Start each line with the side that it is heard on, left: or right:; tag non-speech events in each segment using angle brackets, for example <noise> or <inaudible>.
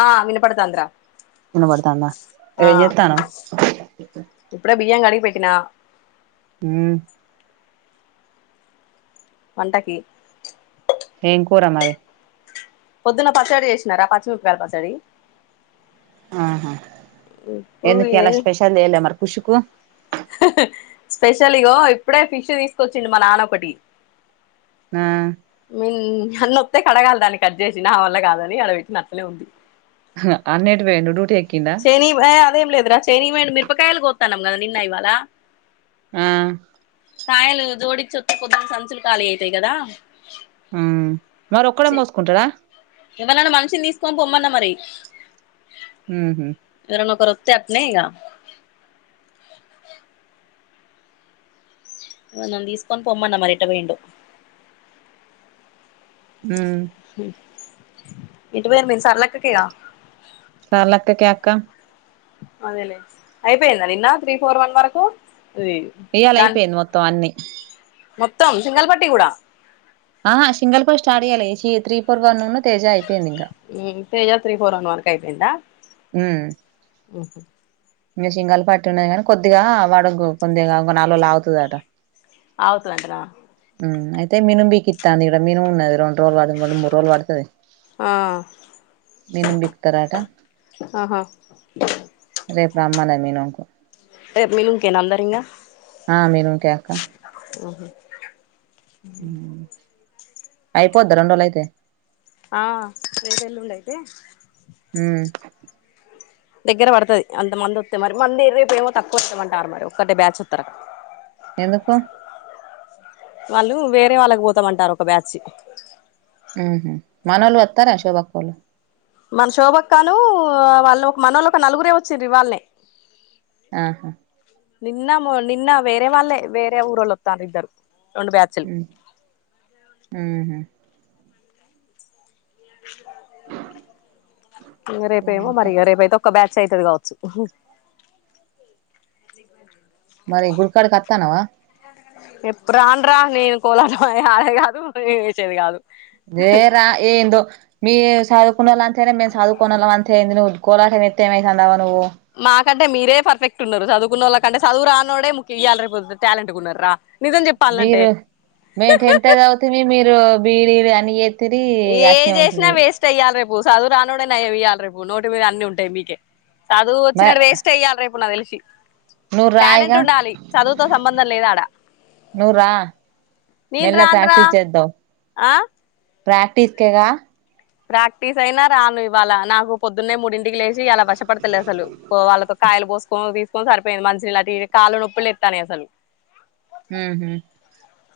left: ఆ వినపడతంది రా
right: వినపడతాంద ఏం జెత్తనావ్
left: ఇప్పుడే బియ్యం గడిగి పెట్టినా
right: ఉమ్
left: వంటకి
right: ఏం కూర మరి
left: పొద్దున్న పచ్చడి చేసినారా పచ్చిమిరపకా యల పచ్చడి
right: ఆహా
left: ఇప్పుడు
right: ఎందుకు
left: ఏ
right: ఇయలా స్పెషల్ ఎయిల మరి కుషుకు
left: స్పెషల్ ఇగో ఇప్పుడే ఫిష్ తీసుకొచ్చిండు మా నాన్న ఒకటి
right: ఆ
left: మీన్ ధన్నొకటె కడగాలి దాన్ని కట్ చేసి నా వల్ల కాదని ఆడ పెట్టిన అట్లనే ఉంది
right: అన్నేటు పోయిండు డ్యూటీ ఎక్
left: శని అదేం లేదురా శనికీ పోయిండు మిరపకాయలు కోస్తానం కదా నిన్న ఇవాల
right: ఆ
left: కాయలు జోడిచ్చొస్త కొద్న్న సంచులు ఖాళీ అయితాయి కదా
right: ఆ మరోక్కడే మోసుకుంటడా
left: ఎవర్ నన్నా మనిషిని తీసుకొని పొమ్మన్నా మరి
right: ఉమ్ హు
left: తేప్నీ గా వన్ద తీసుకొన్ పోొమ్మన్న మరి ఏట పోయిండో
right: ఉమ్
left: ఎటు పోయిండ్రు మీర్ సరళక్క కే గా
right: సర్లక్కకి అక్క
left: అదేలే అయిపోయింద నిన్న త్రీ ఫోర్ వన్ వరకు
right: ఇయ్యాల
left: దాని
right: అయిపోయింది మొత్తం అన్ని
left: మొత్తం సింగల్ పట్టి కూడా
right: ఆహా సింగల్ పర్ స్టార్ట్ గ త్రీ ఫర్ వన్ ను తేజ అయిపోయింది ఇంకా
left: ఉమ్ Teja three four one one కి అయిపోయిందా
right: ఆ
left: ఓహా
right: ఇంకా సికాలు పట్టి ఉన్నాయి కానీ కొద్దిగా వాడ కొద్దిగా నాలుులాగుతుందట
left: ఆవుత్ అంటరా
right: అయితే మినము బీకి ఇాంది ఇక్క మిను ఉది రెం రోజులుడుడుూడు రోులు పడుతుది
left: ఆ
right: పీకుతారట
left: ఆహా
right: రేపు్రాహ్మాద మీినకు
left: మీను ఇంకేనా అందారంగ
right: ఆ మీరు కక
left: ఓహో
right: అయిపోద్దా రెంోళ్ల అయితే
left: ఆ రేపు వెల్లుండ అయితే
right: హ
left: దగ్గర పడుతుంది అంత మంది వస్తా మరి మంది ఎపో ఏమో తక్కువ వస్తేమంటారు మరి ఒక్కటే బ్యాచ్ వస్తారు
right: ఎంతప్ప
left: వాళ్ళు వేరే వాళ్ళకి పోతామంటారు ఒక బ్యాచ్ి
right: ఉ మనలు వస్తారా అ శోభకుోళ
left: మన శోభక్కాను వాళ్ళు ఒక మనళ్ళ ఒక నలుగురే వచ్చి్ర వాళ్ళ
right: ఆహా
left: నిన్న మ నిన్న వేరే వాళ్ళే వేరే ఊరల్ొత్తద్దారు
right: ఆ
left: రేపు ఏవో మరి
right: ఇంకా
left: రేపుయతో ఒక బ్యాచ్ అవుతుంది కావచ్చు
right: మరి గుడికాడకి వస్తానవా
left: ఎప్పు రాన్రా నేను కోలాటం అ అదే కాదు నేను వేసేది కాదు
right: నేరా ఏంద మీ సాధవుకున్న వాళ్ళు అంతేనా మేము సాధవుకు వాళ్ళ అంతే అంది నువ్వు గోలాటం ఎత్తే ఏమవుతు అందావా నువ్వు
left: కంటే మీరే పర్ఫెక్ట్ ఉన్నారు చదువుకున్నళ్ళకంటే చదువు రా అన్నడే ము ఇ్యాలేపో టాలెంట్ ఉన్నారు రా నిజం చెప్పాలంటే
right: మీరు మే టెన్త్ అది అవుతుంది మీరు బీడి అని
left: ఏ చేసినా వేస్ట్ అయ్యాలి రేపుూ సో అవు రానుడే నయ ఇయ్యాలి రేపు నోటి మీద అన్ని ఉంటాయి మీకే స అది వచ్చినడు వేస్ట్ అయ్యాలి రేపు నా తె
right: నూర ఇగా
left: చదువుతో సంబంధం లేదు ఆడ
right: నూర
left: నేను
right: మెల్ల
left: రాను రా
right: ప్రాక్టీస్ చేద్దాం
left: ఆ
right: ప్రాక్టీస్కేగా
left: ప్రాక్టీస్ అయినా రాను ఇవాళ నాకు పొద్దున్నే మూడింటికి లేచి అలా వశపడతలే అసలు పో వాళ్ళతో కాయలు పోసుకొని తీసుకొని సరిపోయింది మంచిషిన ఇలా కాళ్ళు నొప్పులు ఎస్తాని అసలు
right: హ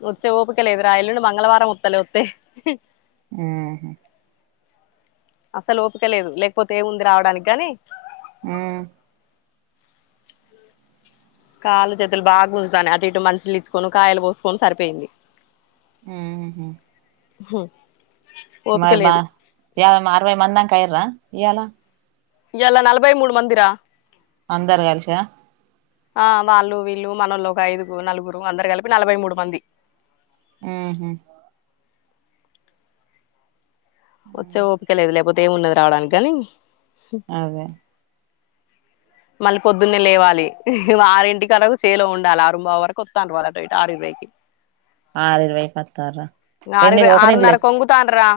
left: ముచ్చే ఊపుికలేదరా ఇల్ మంగళవారం ముత్తలే ఉత్తే
right: ఆ
left: అసలు ఓపిక లేదు లేకపోతే ఏముంది రావడానికి గాని
right: ఆ
left: కాళ్ళ చేతులు బాగా ఉంచుతాని అటు ఇటు మషులు ఇచ్చుకొని కాయలు పోసుకొని సరిపోయింది
right: ఆ
left: హ
right: మ ఏయాై అరవై మందిందా కై ఇయాల
left: ఇలా నలభై మూడు మందిరా
right: అందరు కలిసా
left: ఆ వాళ్ళు వీళ్ళు మనళ్ళు ఒక ఐదుగురు నలుగురు అందరు కలిపి నలభై మూడు మంది
right: ఆ
left: వచ్చే ఓపిక లేదు లేకపోతే ఏమి ఉన్నది రావడానికి కాని
right: అదే
left: మళ్ళీ పొద్దున్నే లేవాలి ఆరింటిరకి కేలాగ సేలో ఉండాల ఆరుం బావు వరకు వస్తాండ్రు అటు ఇటు ఆరై ఇరవై
right: ఆరు ఇరువైకి ఒత్తార్ర
left: ఆరు
right: ఎన్ని
left: ఇరవై
right: ఒకడిం
left: ఆరున్నరకు ఒంగుతాండ్రా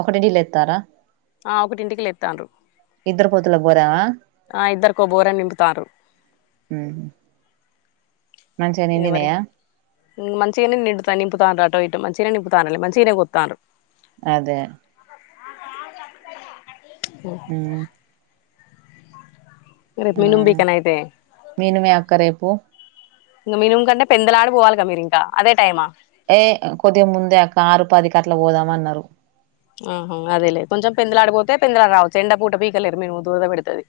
right: ఒకటింటికి లేత్తార్రా?
left: ఆ ఒకటింటికి లేత్తాండ్రు.
right: ఇద్దరుపోతులకు బోరా?
left: ఆ ఇద్దరికో బోరని నింపుతార్రు.
right: ఉ
left: ఇది మరి ఇంగ్ మంచిగనం నిం నింపుతాండ్రు ఆటో ఇటు మంచినే నింపుతాండ్రు మంచిగనే కోత్తాండ్రు
right: అదే
left: ఆ <unintelligible>
right: ఉమ్
left: రేపు
right: ఆ
left: మినుం బీకేయనా అయితే
right: నేను మీ అక్క రేపు
left: ఇంగ మినుం కంటే పెందలాడే పోవాలగా మీరింకా అదే టైమా
right: ఏ కొద్దిగా ముందే అక్క ఆరుపదికట్ల పోదాము అన్నారు.
left: ఆహా అదేలే. కొంచెం పెందలాడిపోతే పెందలాడ రావచ్చు ఎండ పూట పీకలేరు మీరు దురద పెడతది.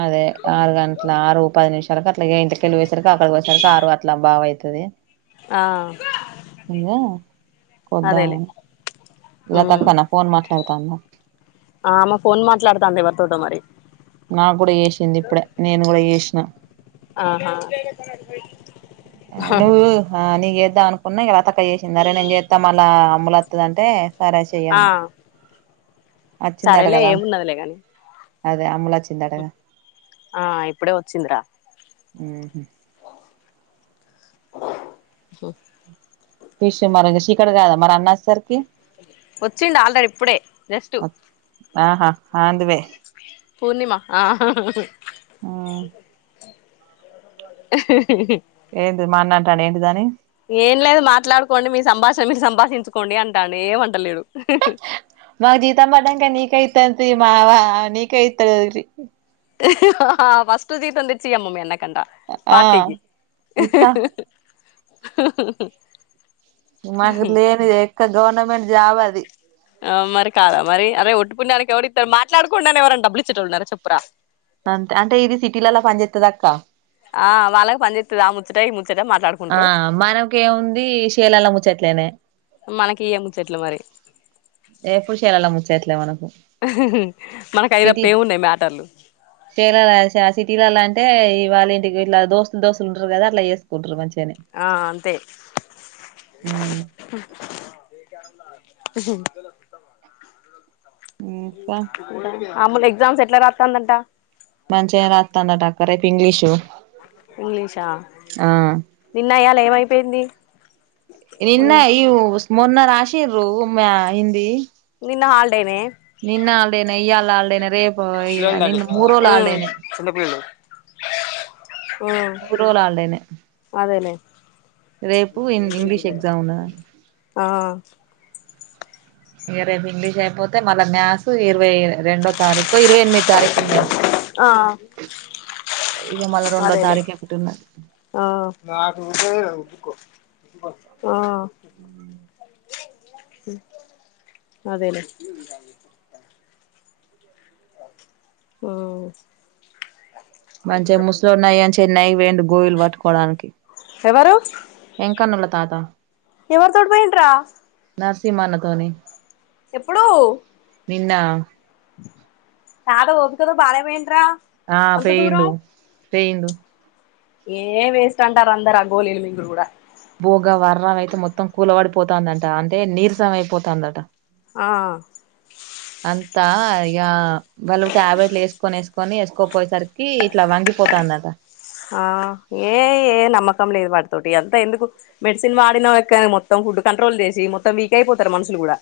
right: అదే ఆరు గంటల ఆరు పది నిమిషాలకు అట్లా ఇంటికెళ్ళి వేసరికి అక్కడికి పోసరికి ఆరు అట్ల బావు అయితది.
left: ఆ
right: ఇంగా
left: అదేలే
right: కొద్దామని. ఇలా తక్కన్న ఫోన్ మాట్లాడతాన్న.
left: ఆ అమ్మ ఫోన్ మాట్లాడతాంది, ఎవరితోటో మరి
right: నాకు కూడా చేసింది ఇప్పుడే నేను కూడా చేసిన
left: ఆహ
right: నువ్వు ఆ నీగ్ ఎద్దాం అను ఉన్నాయ్ కదా తక్క చేసింది అరే నేం చేత్తా అలా అమ్ములు వత్తది అంటే సరే చెయ్
left: ఆ
right: అన్న అచ్చిందట
left: సరేలే
right: కదా
left: ఏమున్నదిలే కాని
right: అదే అమ్ములు వచ్చిందటగా?
left: ఆ ఇప్పుడే వచ్చిందిరా?
right: ఊహు ఫిష్ మరి చీకటి కాదా మరి అన్న అచ్చేసరికి
left: వచ్చిండు ఆల్డర్ ఇప్పుడే జస్టు
right: ఆహా ఆందివే
left: పూర్ణిమా ఆ
right: ఉమ్ ఏంటిది మా అన్న అంటాండు ఏంటిది అని
left: ఏం లేదు మాట్లాడుకోండి మీ సంభాషణ మీరు సంభాషించుకోండి అంటాండు ఏమంటలేడు
right: మాగ్ జీతమ్ పడ్డాంక నీకె ఇత్తాం తీ బావ నీకే ఇత్తర్రి.
left: ఆ ఫస్ట్ జీతం తెచ్చియామ్మ మీ అన్నక్ కంటా
right: ఆ
left: పార్టీ కి
right: ఇత్త మాకు లేనిద ఎక్క గవర్నమెంట్ జాబ్ అది
left: ఆ మరి కాదా మరి అదే ఒట్టి పుణ్యానికి ఎవరిత్తరు మాట్లాడుకుండానే ఎవరన్ డబ్బులిచ్చేటోల్లు ఉన్నారా చెప్పురా.
right: ఇత్తదక్కా
left: ఆ వాళ్ళకి పనిచేత్తది ఆ ముచ్చట ఈ ముచ్
right: ఆ మనకేముంది శేలలా ముచ్చట్లేనే
left: మనకి ఇయ్యే ముచ్చట్లు మరి
right: ఎప్పుడు చీరలా ముచ్చట్లే మనకు
left: మనకు అయి తప్ప
right: సిటీ
left: ఏమున్నయి మ్యాటర్లు
right: చీరలేసే సిటీలల్లా అంటే ఇవాళ్ళ ఇంటికి ఇట్లా దోస్తులు దోస్తులు ఉంటారు కదా అట్ల చేసుకుంటారు మంచి
left: ఆ అంతే
right: ఉమ్ ఇంకా
left: అమ్ములు ఎగ్జామ్స్ ఎట్లా రాత్తాందంట.
right: మంచిగా రాత్తందట అక్క రేపు ఇంగ్లిష్
left: ఇంగ్లీషా నిన్నియ్యలా ఏమైపోయింది
right: నిన్న
left: మొన్న
right: ఇ మొన్న రాసింర్రు ఉ మ హిందీ
left: నీన్న హాల్డేనే
right: నిన్న హాలిడే నే ఇయ్యాల ఈరోజు హాలిడే రేపు మూడు రోజులు హాలిడేనే
left: ఉమ్ ఉమ్
right: మూరోజులు హాలిడేనే
left: అదేలే
right: రేపు ఇన్ ఇంగ్లీష్ ఎగ్జామ్ ఉన్నదా
left: ఆ
right: ఇగా రేపు ఇంగ్లీష్ అయిపోతే మళ్ళ మ్యాథ్స్ ఇరవై రెండో తారీఖు ఇంకో ఇరవై ఎనిమిది తారీఖు ఉన్నది
left: ఆ
right: ఇక మళ్ళీ రెండో
left: అదేలే
right: తారీఖు ఒకటి ఉన్నది
left: ఆ ఆ అదేలే ఆ
right: మంచిగా ముస్లున్నాయ అని చెన్నై పోయిండు గోయిల్ వట్టుకోడానికి
left: ఎవరు
right: వెంకన్న వాళ్ళ తాత
left: ఎవరితోటి పోయిండ్రా
right: నర్స్ మనతోని
left: ఎప్పుడు
right: నిన్న
left: తాత ఓపికతోని బానే పోయిండురా
right: ఆ పోయిండు పోయిండు
left: ఏ వేస్ట్ అంటారు అందరు ఆ గోలీలుమింగుడు కూడా
right: భోగా వర్రంమే అయితే మొత్తం కూలవడిపోతందంట అంటే నీరసం అయిపోతందట
left: ఆ
right: ఇగ వాళ్ళు టాబ్లెట్లు వేసుకొని వేస్క్ కొని వేసుకోపోయేసరికి ఇట్ల వంగిపోతందట
left: ఆ ఏ ఏ నమ్మకం లేదు వాడితోటి అంతా ఎందుకు మెడిసిన్ వాడిన ఎక్కనే మొత్తం ఫుడ్ కంట్రోల్ చేసి మొత్తం వీక్ అయిపోతరూ మనుషులు కూడా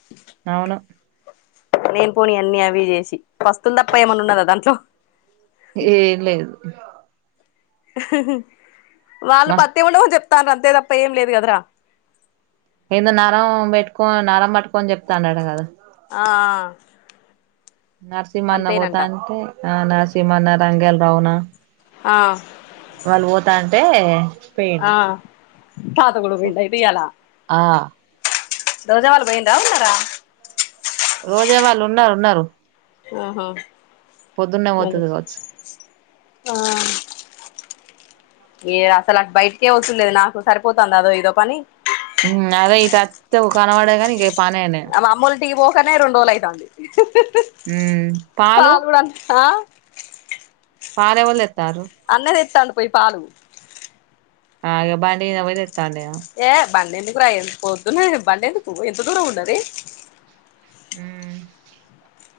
right: అవును
left: లేని పోనీ అన్ని అవి చేసి పస్తులు తప్ప ఏమైన్నా ఉన్నదా దాంట్లో
right: ఏం లేదు
left: వాళ్ళు
right: మస్
left: పత్తేం ఉండమని చెప్తల్లు అంతే తప్ప ఏం లేదు కదరా
right: ఏదో నరం పెట్టుకో నరం పట్టుకోని చెప్తాండట కదా
left: ఆ ఆ
right: నరసింహన్న పోతా అంటే ఆ నరసింహన్న రంగాల్ రవనా
left: ఆ
right: వాళ్ళు పోత అంటే
left: ఆ
right: పోయిండు.
left: తాత కూడా పోయిండు అయితే ఇయ్యాల
right: ఆ
left: రోజా వాళ్లు పోయిరా ఉన్నారా
right: రోజా వాళ్ళు ఉన్నారు ఉన్నారు
left: ఆహా
right: పొద్దున్నే
left: ఆ
right: పోతది కావచ్చు
left: ఏ అసలు అటు బయటికే వచ్చుడు లేదు నాకు సరిపోతుంది అదో ఇదో పని
right: అదే ఇటు అత్తే కనపడు ఇగ పనేనాయే
left: టీ పోకనే రెండు రోజులు అయితాంది పాలు కూడానా
right: పాలు ఎవ్వలు
left: అన్న తెస్తాండు పోయి పాలు
right: ఆ ఇగా బండి మీద పోయి తెస్తాండేమో
left: ఏ బండి ఎందుకురా పోద్దున్నా బండి ఎందుకు ఎంత దూరం ఉన్నది
right: ఉమ్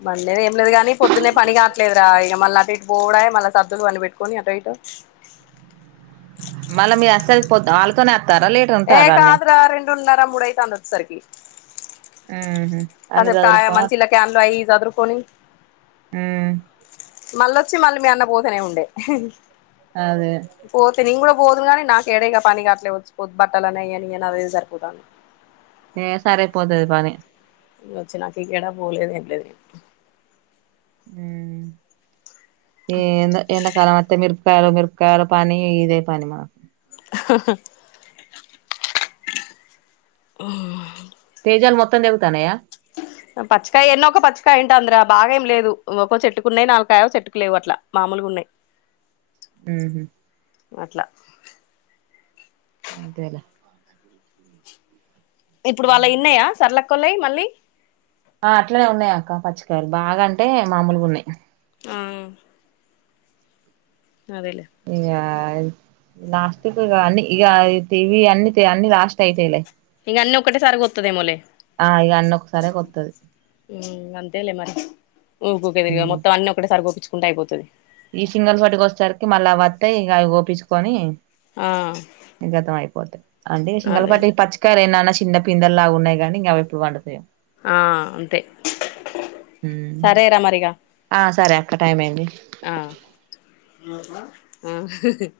left: బండి లేదు ఏం లేదు గానీ పొద్దునే పని కావట్లేదు రా ఇగా మళ్ళ అటు ఇటు పోవుడాయే మళ్ళ సద్దులు వండి పెట్టుకొని ఆటో ఇటో
right: మళ్ళ మీ అస వాళ్లతోనే అత్ వత్తర లేట్ ఉంటారా అన్నె
left: మూడున్నర ముడైతాంది వచ్చెసరికి
right: అవున
left: అసే కా మన్ంచిలా కన్లు అయి <unintelligible> సదరు కొన్ని మళ్ళొచ్చి మళ్ళీ మీ అన్న పోతేనే ఉండే
right: అదే
left: పోతే నే నికూడా పోదు కాగాని నాకు ఎడేగాని పని కావట్లే వచ్చి పోద్దకానే <unintelligible> అనేయని అదే సరిపోతాంది
right: ఇంగా సరిపోతాది పనీ
left: వచ్చినాక ఎక్కడ పోలేదు ఏం లేదు
right: ఎందో తిన తరువాత మిరుపకాయలు మిర్కాయల పాని ఇదే పని మాకు
left: ఉహ్ మ్మ్
right: <unintelligible> మొత్తం తగ్గుతాన్నయ
left: పచ్చకాయ ఎన్నో ఒక పచ్చకాయ ఉంటాంది రా బాగా ఏం లేదు ఒక్కో చెట్టుకు ఉన్నాయి ఇంకొ చెట్టుకు లేవు అట్లా మామూలుగా ఉన్నాయి
right: ఉహు
left: అట్లా
right: అంతేలె
left: ఇప్పుడు వాళ్ళ వి ఉన్నాయా సరళక్క వాళ్ళవి మళ్ళీ
right: ఆ అట్లనే ఉన్నాయి అక్క పచ్చికయలు బాగా అంటే మామూలుగా ఉన్నాయి
left: అవును
right: ఇంగా లాస్ట్ కి ఇగ అన్ని ఇగ తెగి అన్ని లాస్ట్ అయితాయిలే
left: ఇగా అన్నీ ఒక్కటేసారి కోత్తదేమోలే
right: ఆ ఇగ అన్ని ఒకసారే కొత్తది
left: మ్మ్ అంతేలే మరి ఊకుకే దిరిగా మొత్తం అన్ని ఒకటే సారి కోపించుకుంటే అయిపోతాది
right: ఈ సింగల్ పటుకి వచ్చేసరికి మళ్ళ అవి వత్తాయి ఇగ అవి కోపించుకొని
left: ఆ
right: గతం అయిపోతాయి అంటే
left: అదేలే
right: సింగలపాట్టి పచ్చికాయలు అయిన చిన్న పిందెలాగా ఉన్నాయి కానీ అవి ఇంకా ఎప్పుడు పండుతాయో
left: ఆ అంతే
right: పండుతాయో
left: సరేరా మరిగా
right: ఆ సరే అక్క టైం అయింది
left: నూరు నా